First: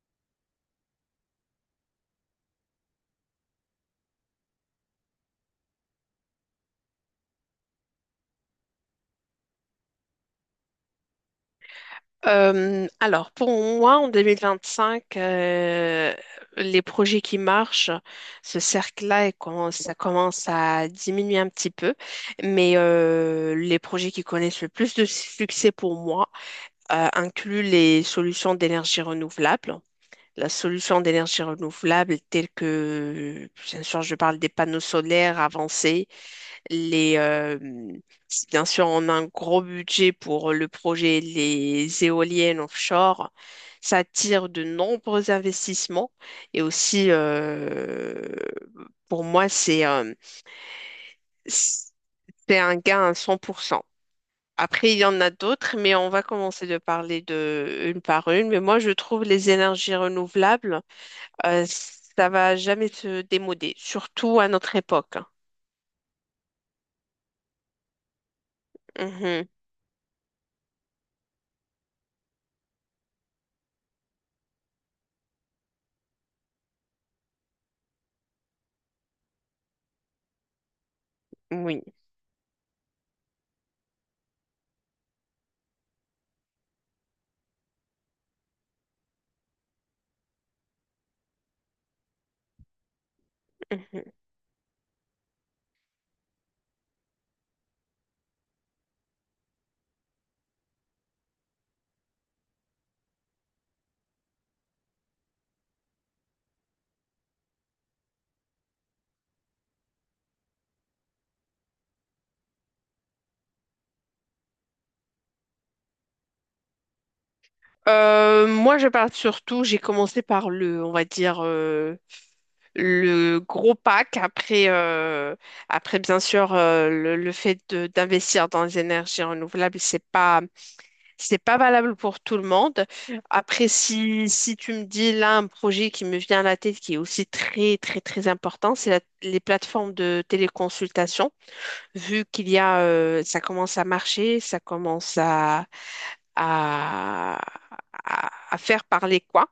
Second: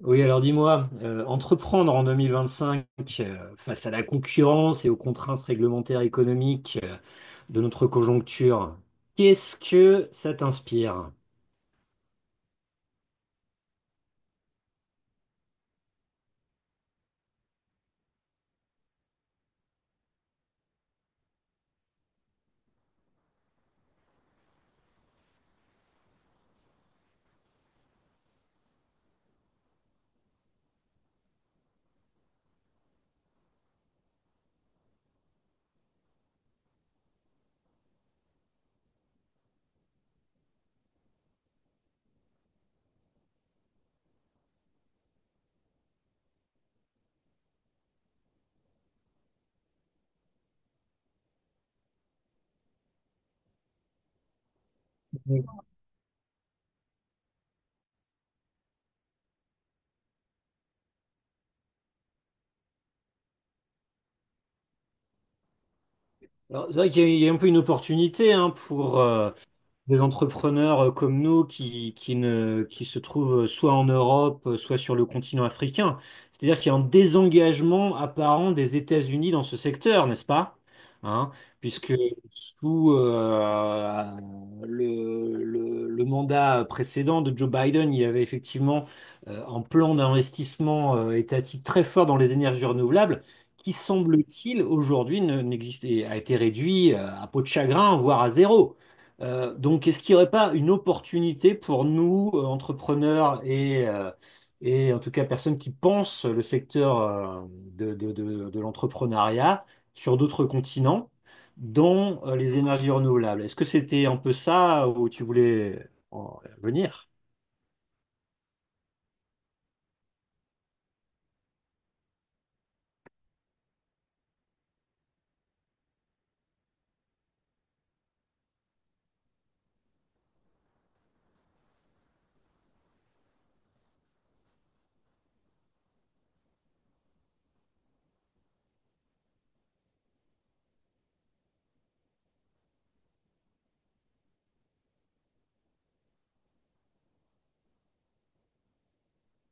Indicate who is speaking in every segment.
Speaker 1: Oui, alors dis-moi, entreprendre en 2025 face à la concurrence et aux contraintes réglementaires économiques de notre conjoncture, qu'est-ce que ça t'inspire?
Speaker 2: Pour moi, en 2025, les projets qui marchent, ce cercle-là, ça commence à diminuer un petit peu. Mais les projets qui connaissent le plus de succès pour moi incluent les solutions d'énergie renouvelable. La solution d'énergie renouvelable telle que, bien sûr, je parle des panneaux solaires avancés, les, euh, si bien sûr, on a un gros budget pour le projet les éoliennes offshore. Ça attire de nombreux investissements et aussi, pour moi, c'est un gain à 100%. Après, il y en a d'autres, mais on va commencer de parler de une par une. Mais moi, je trouve les énergies renouvelables, ça va jamais se démoder, surtout à notre époque.
Speaker 1: Alors, c'est vrai qu'il y a, il y a un peu une opportunité hein, pour,
Speaker 2: Mhm.
Speaker 1: des entrepreneurs comme nous qui ne, qui se trouvent soit en Europe, soit sur le continent africain. C'est-à-dire qu'il y a un désengagement apparent des États-Unis dans ce secteur, n'est-ce pas? Hein.
Speaker 2: Oui.
Speaker 1: Puisque sous le mandat précédent de Joe Biden, il y avait effectivement un plan d'investissement étatique très fort dans les énergies renouvelables, qui semble-t-il aujourd'hui n'existe et a été réduit à peau de chagrin, voire à zéro. Donc, est-ce qu'il n'y aurait pas une opportunité pour nous, entrepreneurs et en tout cas personnes qui pensent le secteur de l'entrepreneuriat sur d'autres continents, dont les énergies renouvelables? Est-ce que c'était un peu ça où tu voulais en venir?
Speaker 2: Moi, je parle surtout, j'ai commencé par le, on va dire, le gros pack. Après bien sûr, d'investir dans les énergies renouvelables, c'est pas valable pour tout le monde. Après, si tu me dis là un projet qui me vient à la tête qui est aussi très, très, très important, les plateformes de téléconsultation. Vu qu'il y a, ça commence à marcher, ça commence à, à faire parler quoi,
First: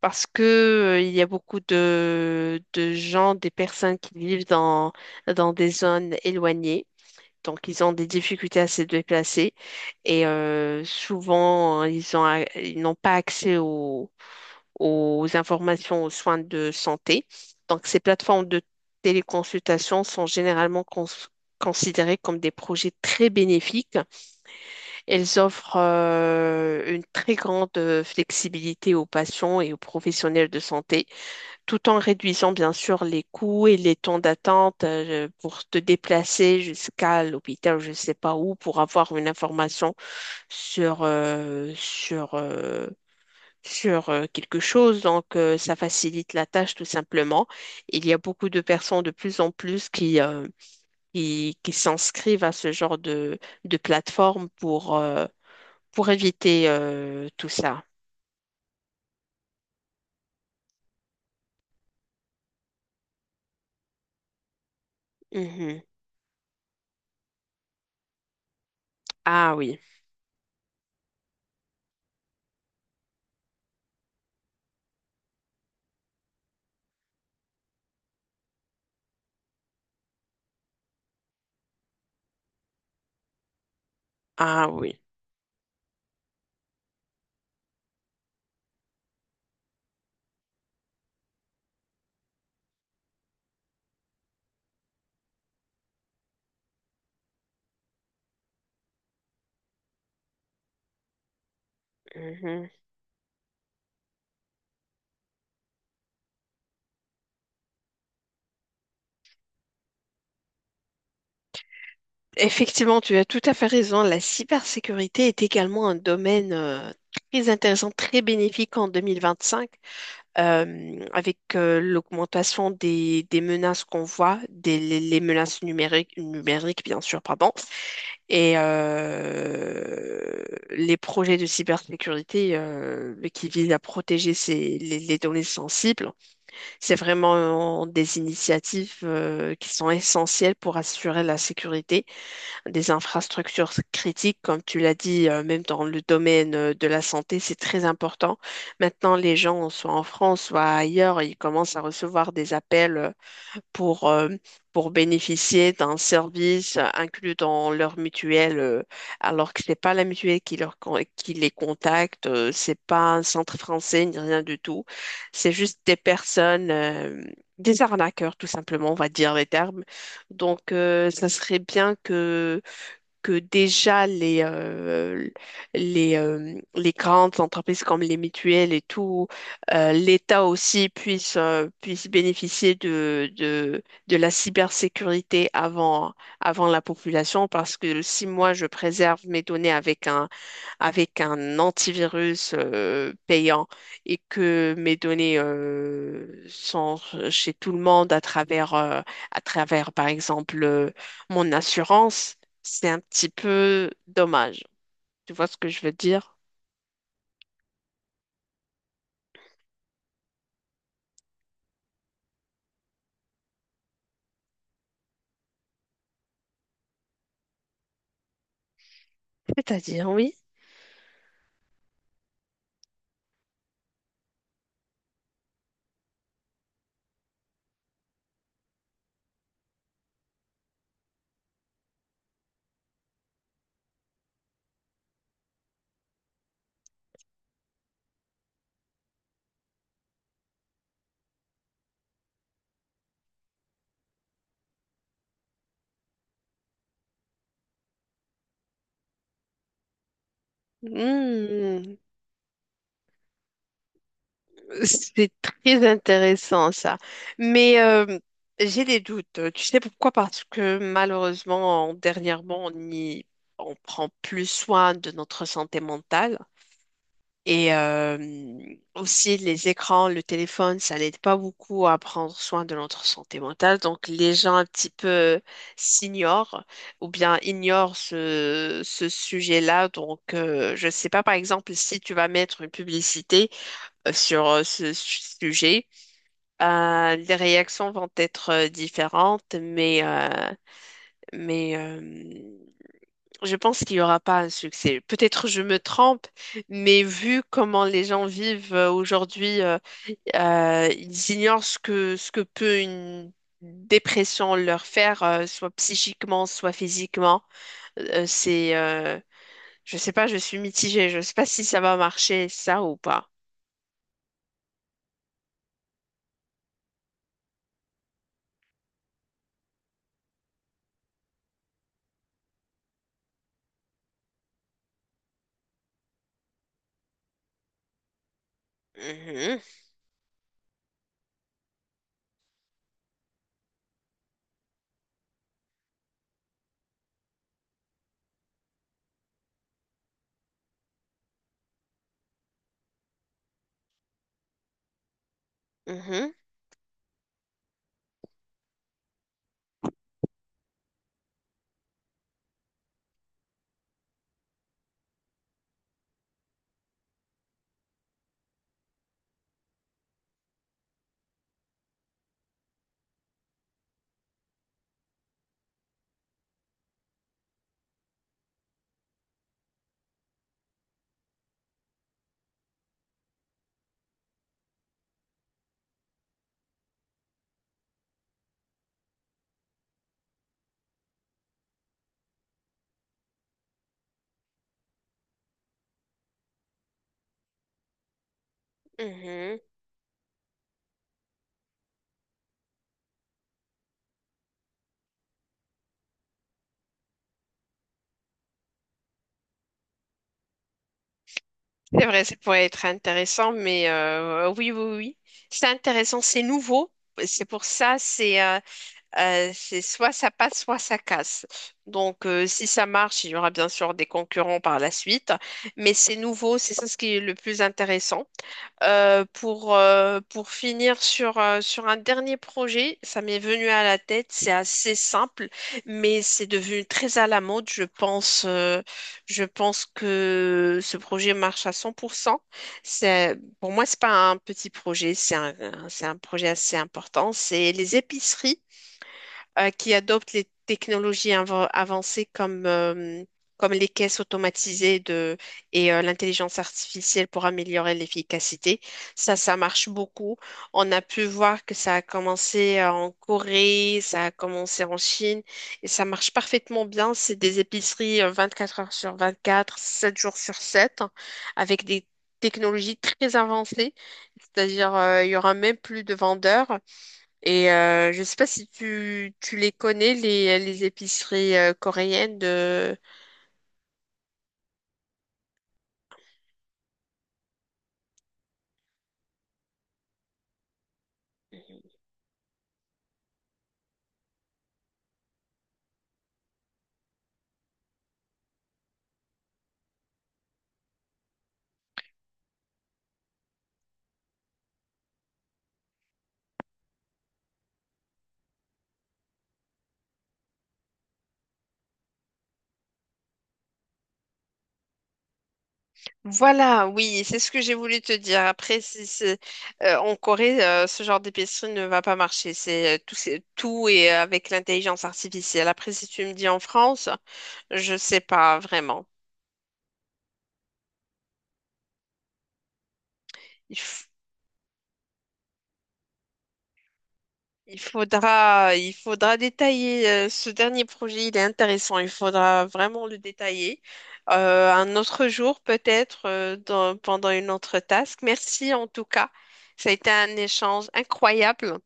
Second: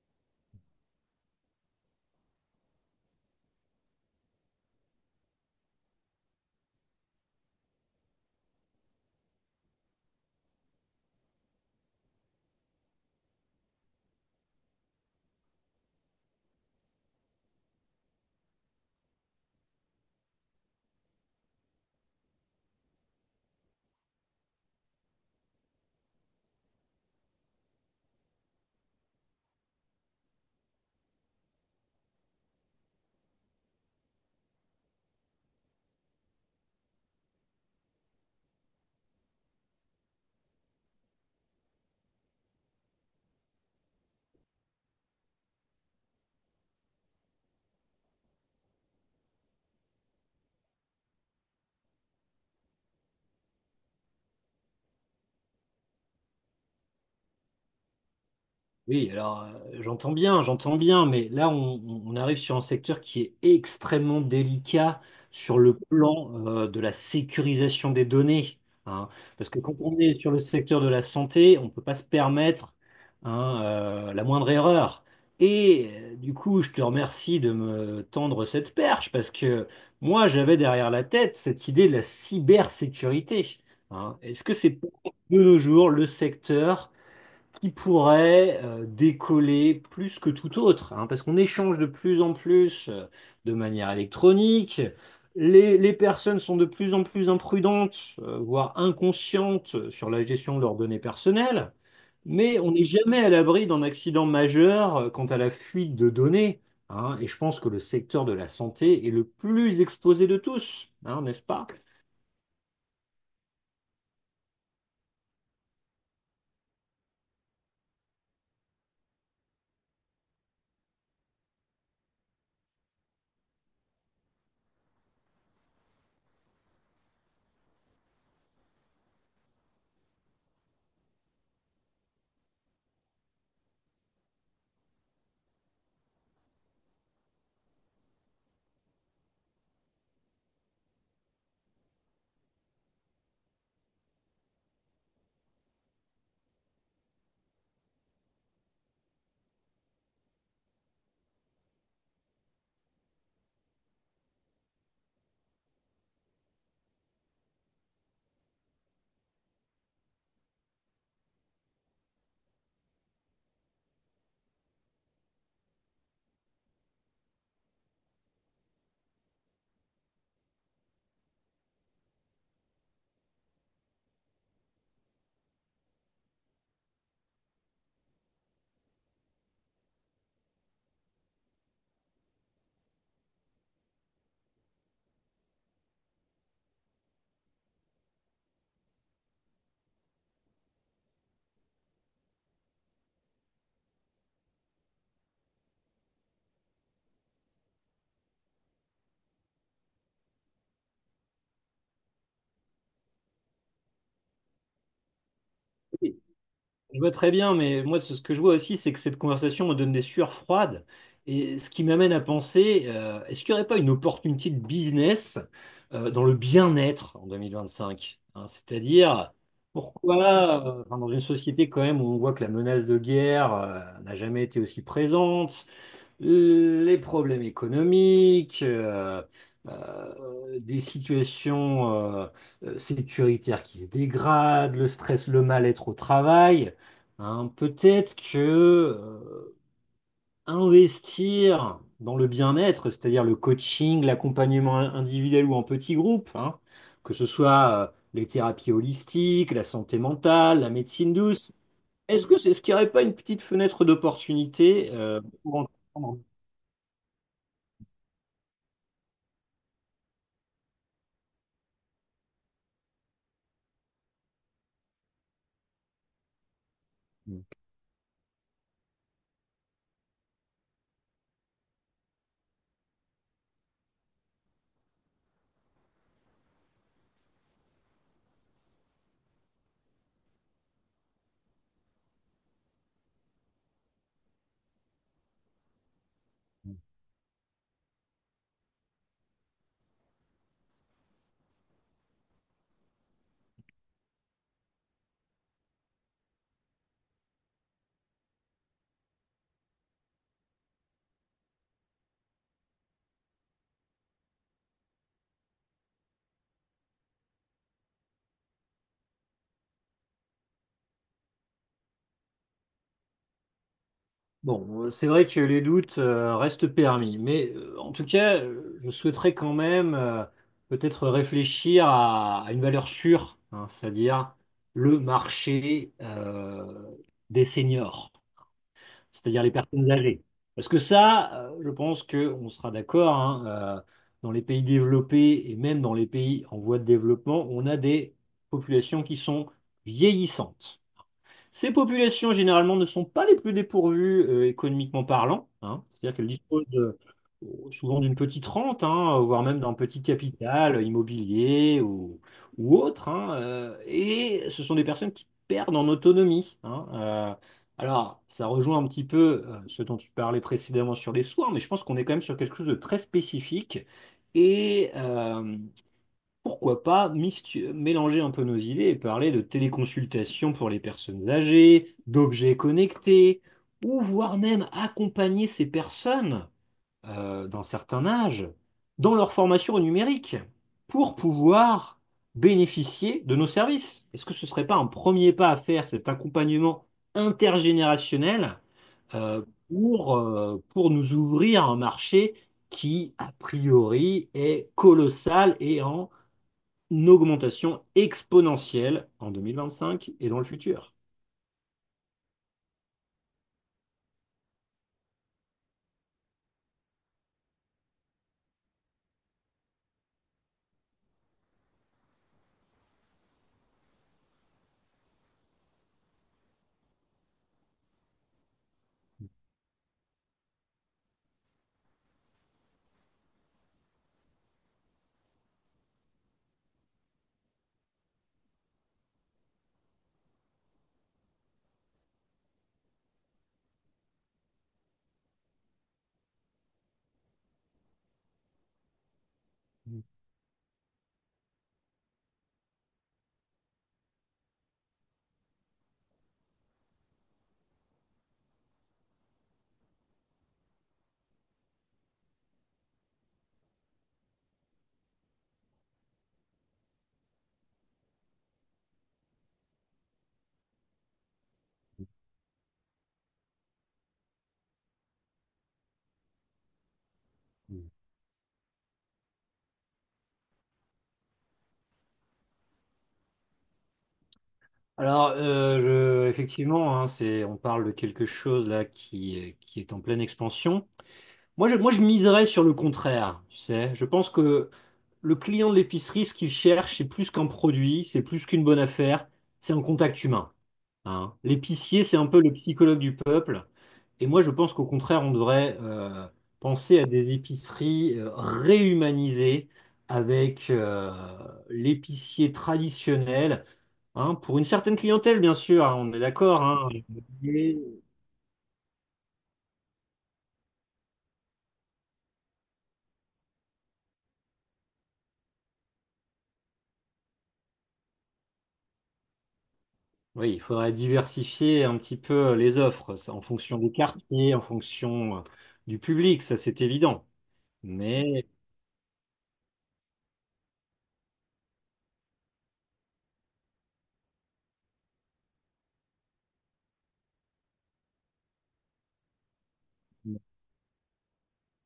Speaker 2: parce que il y a beaucoup de gens, des personnes qui vivent dans des zones éloignées. Donc, ils ont des difficultés à se déplacer et souvent, ils n'ont pas accès aux informations, aux soins de santé. Donc, ces plateformes de téléconsultation considérées comme des projets très bénéfiques. Elles offrent une très grande flexibilité aux patients et aux professionnels de santé, tout en réduisant bien sûr les coûts et les temps d'attente pour te déplacer jusqu'à l'hôpital, je ne sais pas où, pour avoir une information sur, euh, sur, euh, sur quelque chose. Donc, ça facilite la tâche tout simplement. Il y a beaucoup de personnes de plus en plus qui, qui s'inscrivent à ce genre de plateforme pour éviter tout ça.
Speaker 1: Oui, alors j'entends bien, mais là arrive sur un secteur qui est extrêmement délicat sur le
Speaker 2: Mhm.
Speaker 1: plan de la sécurisation des données, hein. Parce
Speaker 2: Ah
Speaker 1: que quand
Speaker 2: oui,
Speaker 1: on est sur le secteur de la santé, on ne peut pas se permettre hein, la moindre erreur. Et du coup, je te remercie de me tendre cette perche, parce que moi j'avais derrière la tête cette idée de la cybersécurité, hein. Est-ce que
Speaker 2: ah
Speaker 1: c'est pas
Speaker 2: oui.
Speaker 1: de nos jours le secteur qui pourrait décoller plus que tout autre, hein, parce qu'on échange de plus en plus de manière électronique. Les personnes sont de plus en plus imprudentes, voire inconscientes sur la gestion de leurs données personnelles, mais
Speaker 2: Mhm.
Speaker 1: on n'est jamais à l'abri d'un accident majeur quant à la fuite de données, hein, et je pense que le secteur de la santé est le plus exposé de tous, hein, n'est-ce pas?
Speaker 2: Effectivement, tu as tout à fait raison. La cybersécurité est également un domaine très intéressant, très bénéfique en 2025, avec l'augmentation des menaces qu'on voit, les menaces numériques, bien sûr, pardon, et les projets de cybersécurité qui visent à protéger les données sensibles. C'est vraiment des initiatives qui sont essentielles pour assurer la sécurité des infrastructures critiques, comme tu l'as dit, même dans le domaine de la santé, c'est très important. Maintenant, les gens, soit en France, soit ailleurs, ils commencent à recevoir des appels pour, euh, pour bénéficier d'un service inclus dans leur mutuelle, alors que ce n'est pas la mutuelle qui les contacte, c'est pas un centre français ni rien du tout. C'est juste des personnes, des arnaqueurs, tout simplement, on va dire les termes. Donc, ça serait bien que déjà les grandes entreprises comme les mutuelles et tout, l'État aussi puisse, puisse bénéficier de la cybersécurité avant, avant la population, parce que si moi je préserve mes données avec un antivirus payant et que mes données sont chez tout le monde à travers par exemple mon assurance, c'est un petit peu dommage. Tu vois ce que je veux dire?
Speaker 1: Je vois très bien, mais moi, ce que je vois aussi, c'est que cette conversation me donne des sueurs froides. Et ce qui m'amène à penser, est-ce qu'il n'y aurait pas une opportunité de business dans le bien-être en 2025? Hein, c'est-à-dire,
Speaker 2: C'est-à-dire, oui.
Speaker 1: pourquoi, enfin, dans une société quand même où on voit que la menace de guerre n'a jamais été aussi présente, les problèmes économiques, des situations euh, sécuritaires qui se dégradent, le stress, le mal-être au travail, hein, peut-être que investir dans le bien-être, c'est-à-dire le coaching, l'accompagnement individuel ou en petit groupe, hein, que ce soit les thérapies holistiques, la santé mentale, la médecine douce,
Speaker 2: Hmm,
Speaker 1: est-ce que c'est, ce qu'il n'y aurait pas une petite fenêtre d'opportunité
Speaker 2: c'est
Speaker 1: pour
Speaker 2: très
Speaker 1: entreprendre.
Speaker 2: intéressant ça. Mais j'ai des doutes. Tu sais pourquoi? Parce que malheureusement, dernièrement, on prend plus soin de notre santé mentale. Et aussi, les écrans, le téléphone, ça n'aide pas beaucoup à prendre soin de notre santé mentale. Donc, les gens un petit peu s'ignorent ou bien ignorent ce sujet-là. Donc, je ne sais pas, par exemple, si tu vas mettre une publicité sur sujet, les réactions vont être différentes, mais je pense qu'il n'y aura pas un succès. Peut-être je me trompe, mais vu comment les gens vivent aujourd'hui, ils ignorent ce que peut une dépression leur faire, soit psychiquement, soit physiquement. Euh, c'est, euh, je sais pas, je suis mitigée. Je sais pas si ça va marcher, ça ou pas.
Speaker 1: Bon, c'est vrai que les doutes restent permis, mais en tout cas, je souhaiterais quand même peut-être réfléchir à une valeur sûre, hein, c'est-à-dire le marché des seniors, c'est-à-dire les
Speaker 2: Mhm,
Speaker 1: personnes âgées. Parce que ça, je pense qu'on sera d'accord, hein, euh, dans les pays développés et même dans les pays en voie de développement, on a des populations qui sont vieillissantes. Ces populations, généralement, ne sont pas les plus dépourvues économiquement parlant, hein. C'est-à-dire qu'elles
Speaker 2: mhm,
Speaker 1: disposent souvent d'une petite rente, hein, voire même d'un petit capital immobilier ou autre, hein, et ce sont des personnes qui perdent en autonomie, hein. Alors, ça rejoint un petit peu ce dont tu parlais précédemment sur les soins, mais je pense qu'on est quand même sur quelque chose de très spécifique. Et, pourquoi pas mélanger un peu nos idées et parler de téléconsultation pour les personnes âgées, d'objets connectés, ou voire même accompagner ces personnes d'un certain âge dans leur formation au numérique pour pouvoir bénéficier de nos services. Est-ce que ce ne serait pas un premier pas à faire, cet accompagnement intergénérationnel euh,
Speaker 2: mhm.
Speaker 1: pour nous ouvrir un marché qui, a priori, est colossal et en une augmentation exponentielle en 2025 et dans le futur.
Speaker 2: C'est vrai, ça pourrait être intéressant, mais oui, oui, oui. C'est intéressant, c'est nouveau. C'est pour ça, c'est euh, c'est soit ça passe, soit ça casse. Donc, si ça marche, il y aura bien sûr des concurrents par la suite, mais c'est nouveau, c'est ça ce qui est le plus intéressant. Pour finir sur, sur un dernier projet, ça m'est venu à la tête, c'est assez simple, mais c'est devenu très à la mode, je pense. Je pense que ce projet marche à cent pour cent. C'est, pour moi, c'est pas un petit projet, c'est un projet assez important. C'est les épiceries qui adoptent les avancées comme, comme les caisses automatisées et l'intelligence artificielle pour améliorer l'efficacité. Ça marche beaucoup. On a pu voir que ça a commencé en Corée, ça a commencé en Chine et ça marche parfaitement bien. C'est des épiceries 24 heures sur 24, 7 jours sur 7, avec des technologies très avancées, c'est-à-dire il y aura même plus de vendeurs. Et
Speaker 1: Mhm.
Speaker 2: je sais pas si tu les connais, les épiceries coréennes de...
Speaker 1: Alors, effectivement, hein, c'est, on parle de quelque chose là qui est en pleine expansion. Moi, je miserais sur le contraire, tu sais. Je pense que le client de l'épicerie, ce qu'il cherche, c'est plus qu'un produit, c'est plus qu'une bonne affaire, c'est un contact humain, hein. L'épicier, c'est un peu le psychologue du peuple. Et moi, je pense qu'au contraire, on devrait penser à des épiceries réhumanisées avec l'épicier traditionnel, hein, pour une certaine clientèle, bien sûr, hein, on est d'accord,
Speaker 2: Voilà,
Speaker 1: hein.
Speaker 2: oui, c'est ce que j'ai
Speaker 1: Et-
Speaker 2: voulu te dire. Après, si, c'est- en Corée, ce genre d'épicerie ne va pas marcher. C'est tout et avec l'intelligence artificielle. Après, si tu me dis en France, je sais pas vraiment.
Speaker 1: oui, il faudrait diversifier un petit peu les offres, ça, en fonction des quartiers, en fonction du public, ça c'est évident. Mais
Speaker 2: Il faudra détailler ce dernier projet, il est intéressant, il faudra vraiment le détailler. Un autre jour, peut-être, pendant une autre task. Merci en tout cas. Ça a été un échange incroyable.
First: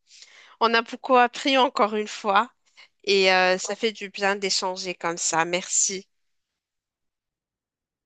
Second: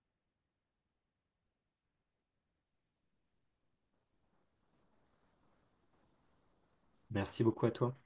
Speaker 2: On a beaucoup appris encore une fois et ça fait du bien d'échanger comme ça. Merci.
Speaker 1: merci beaucoup à toi.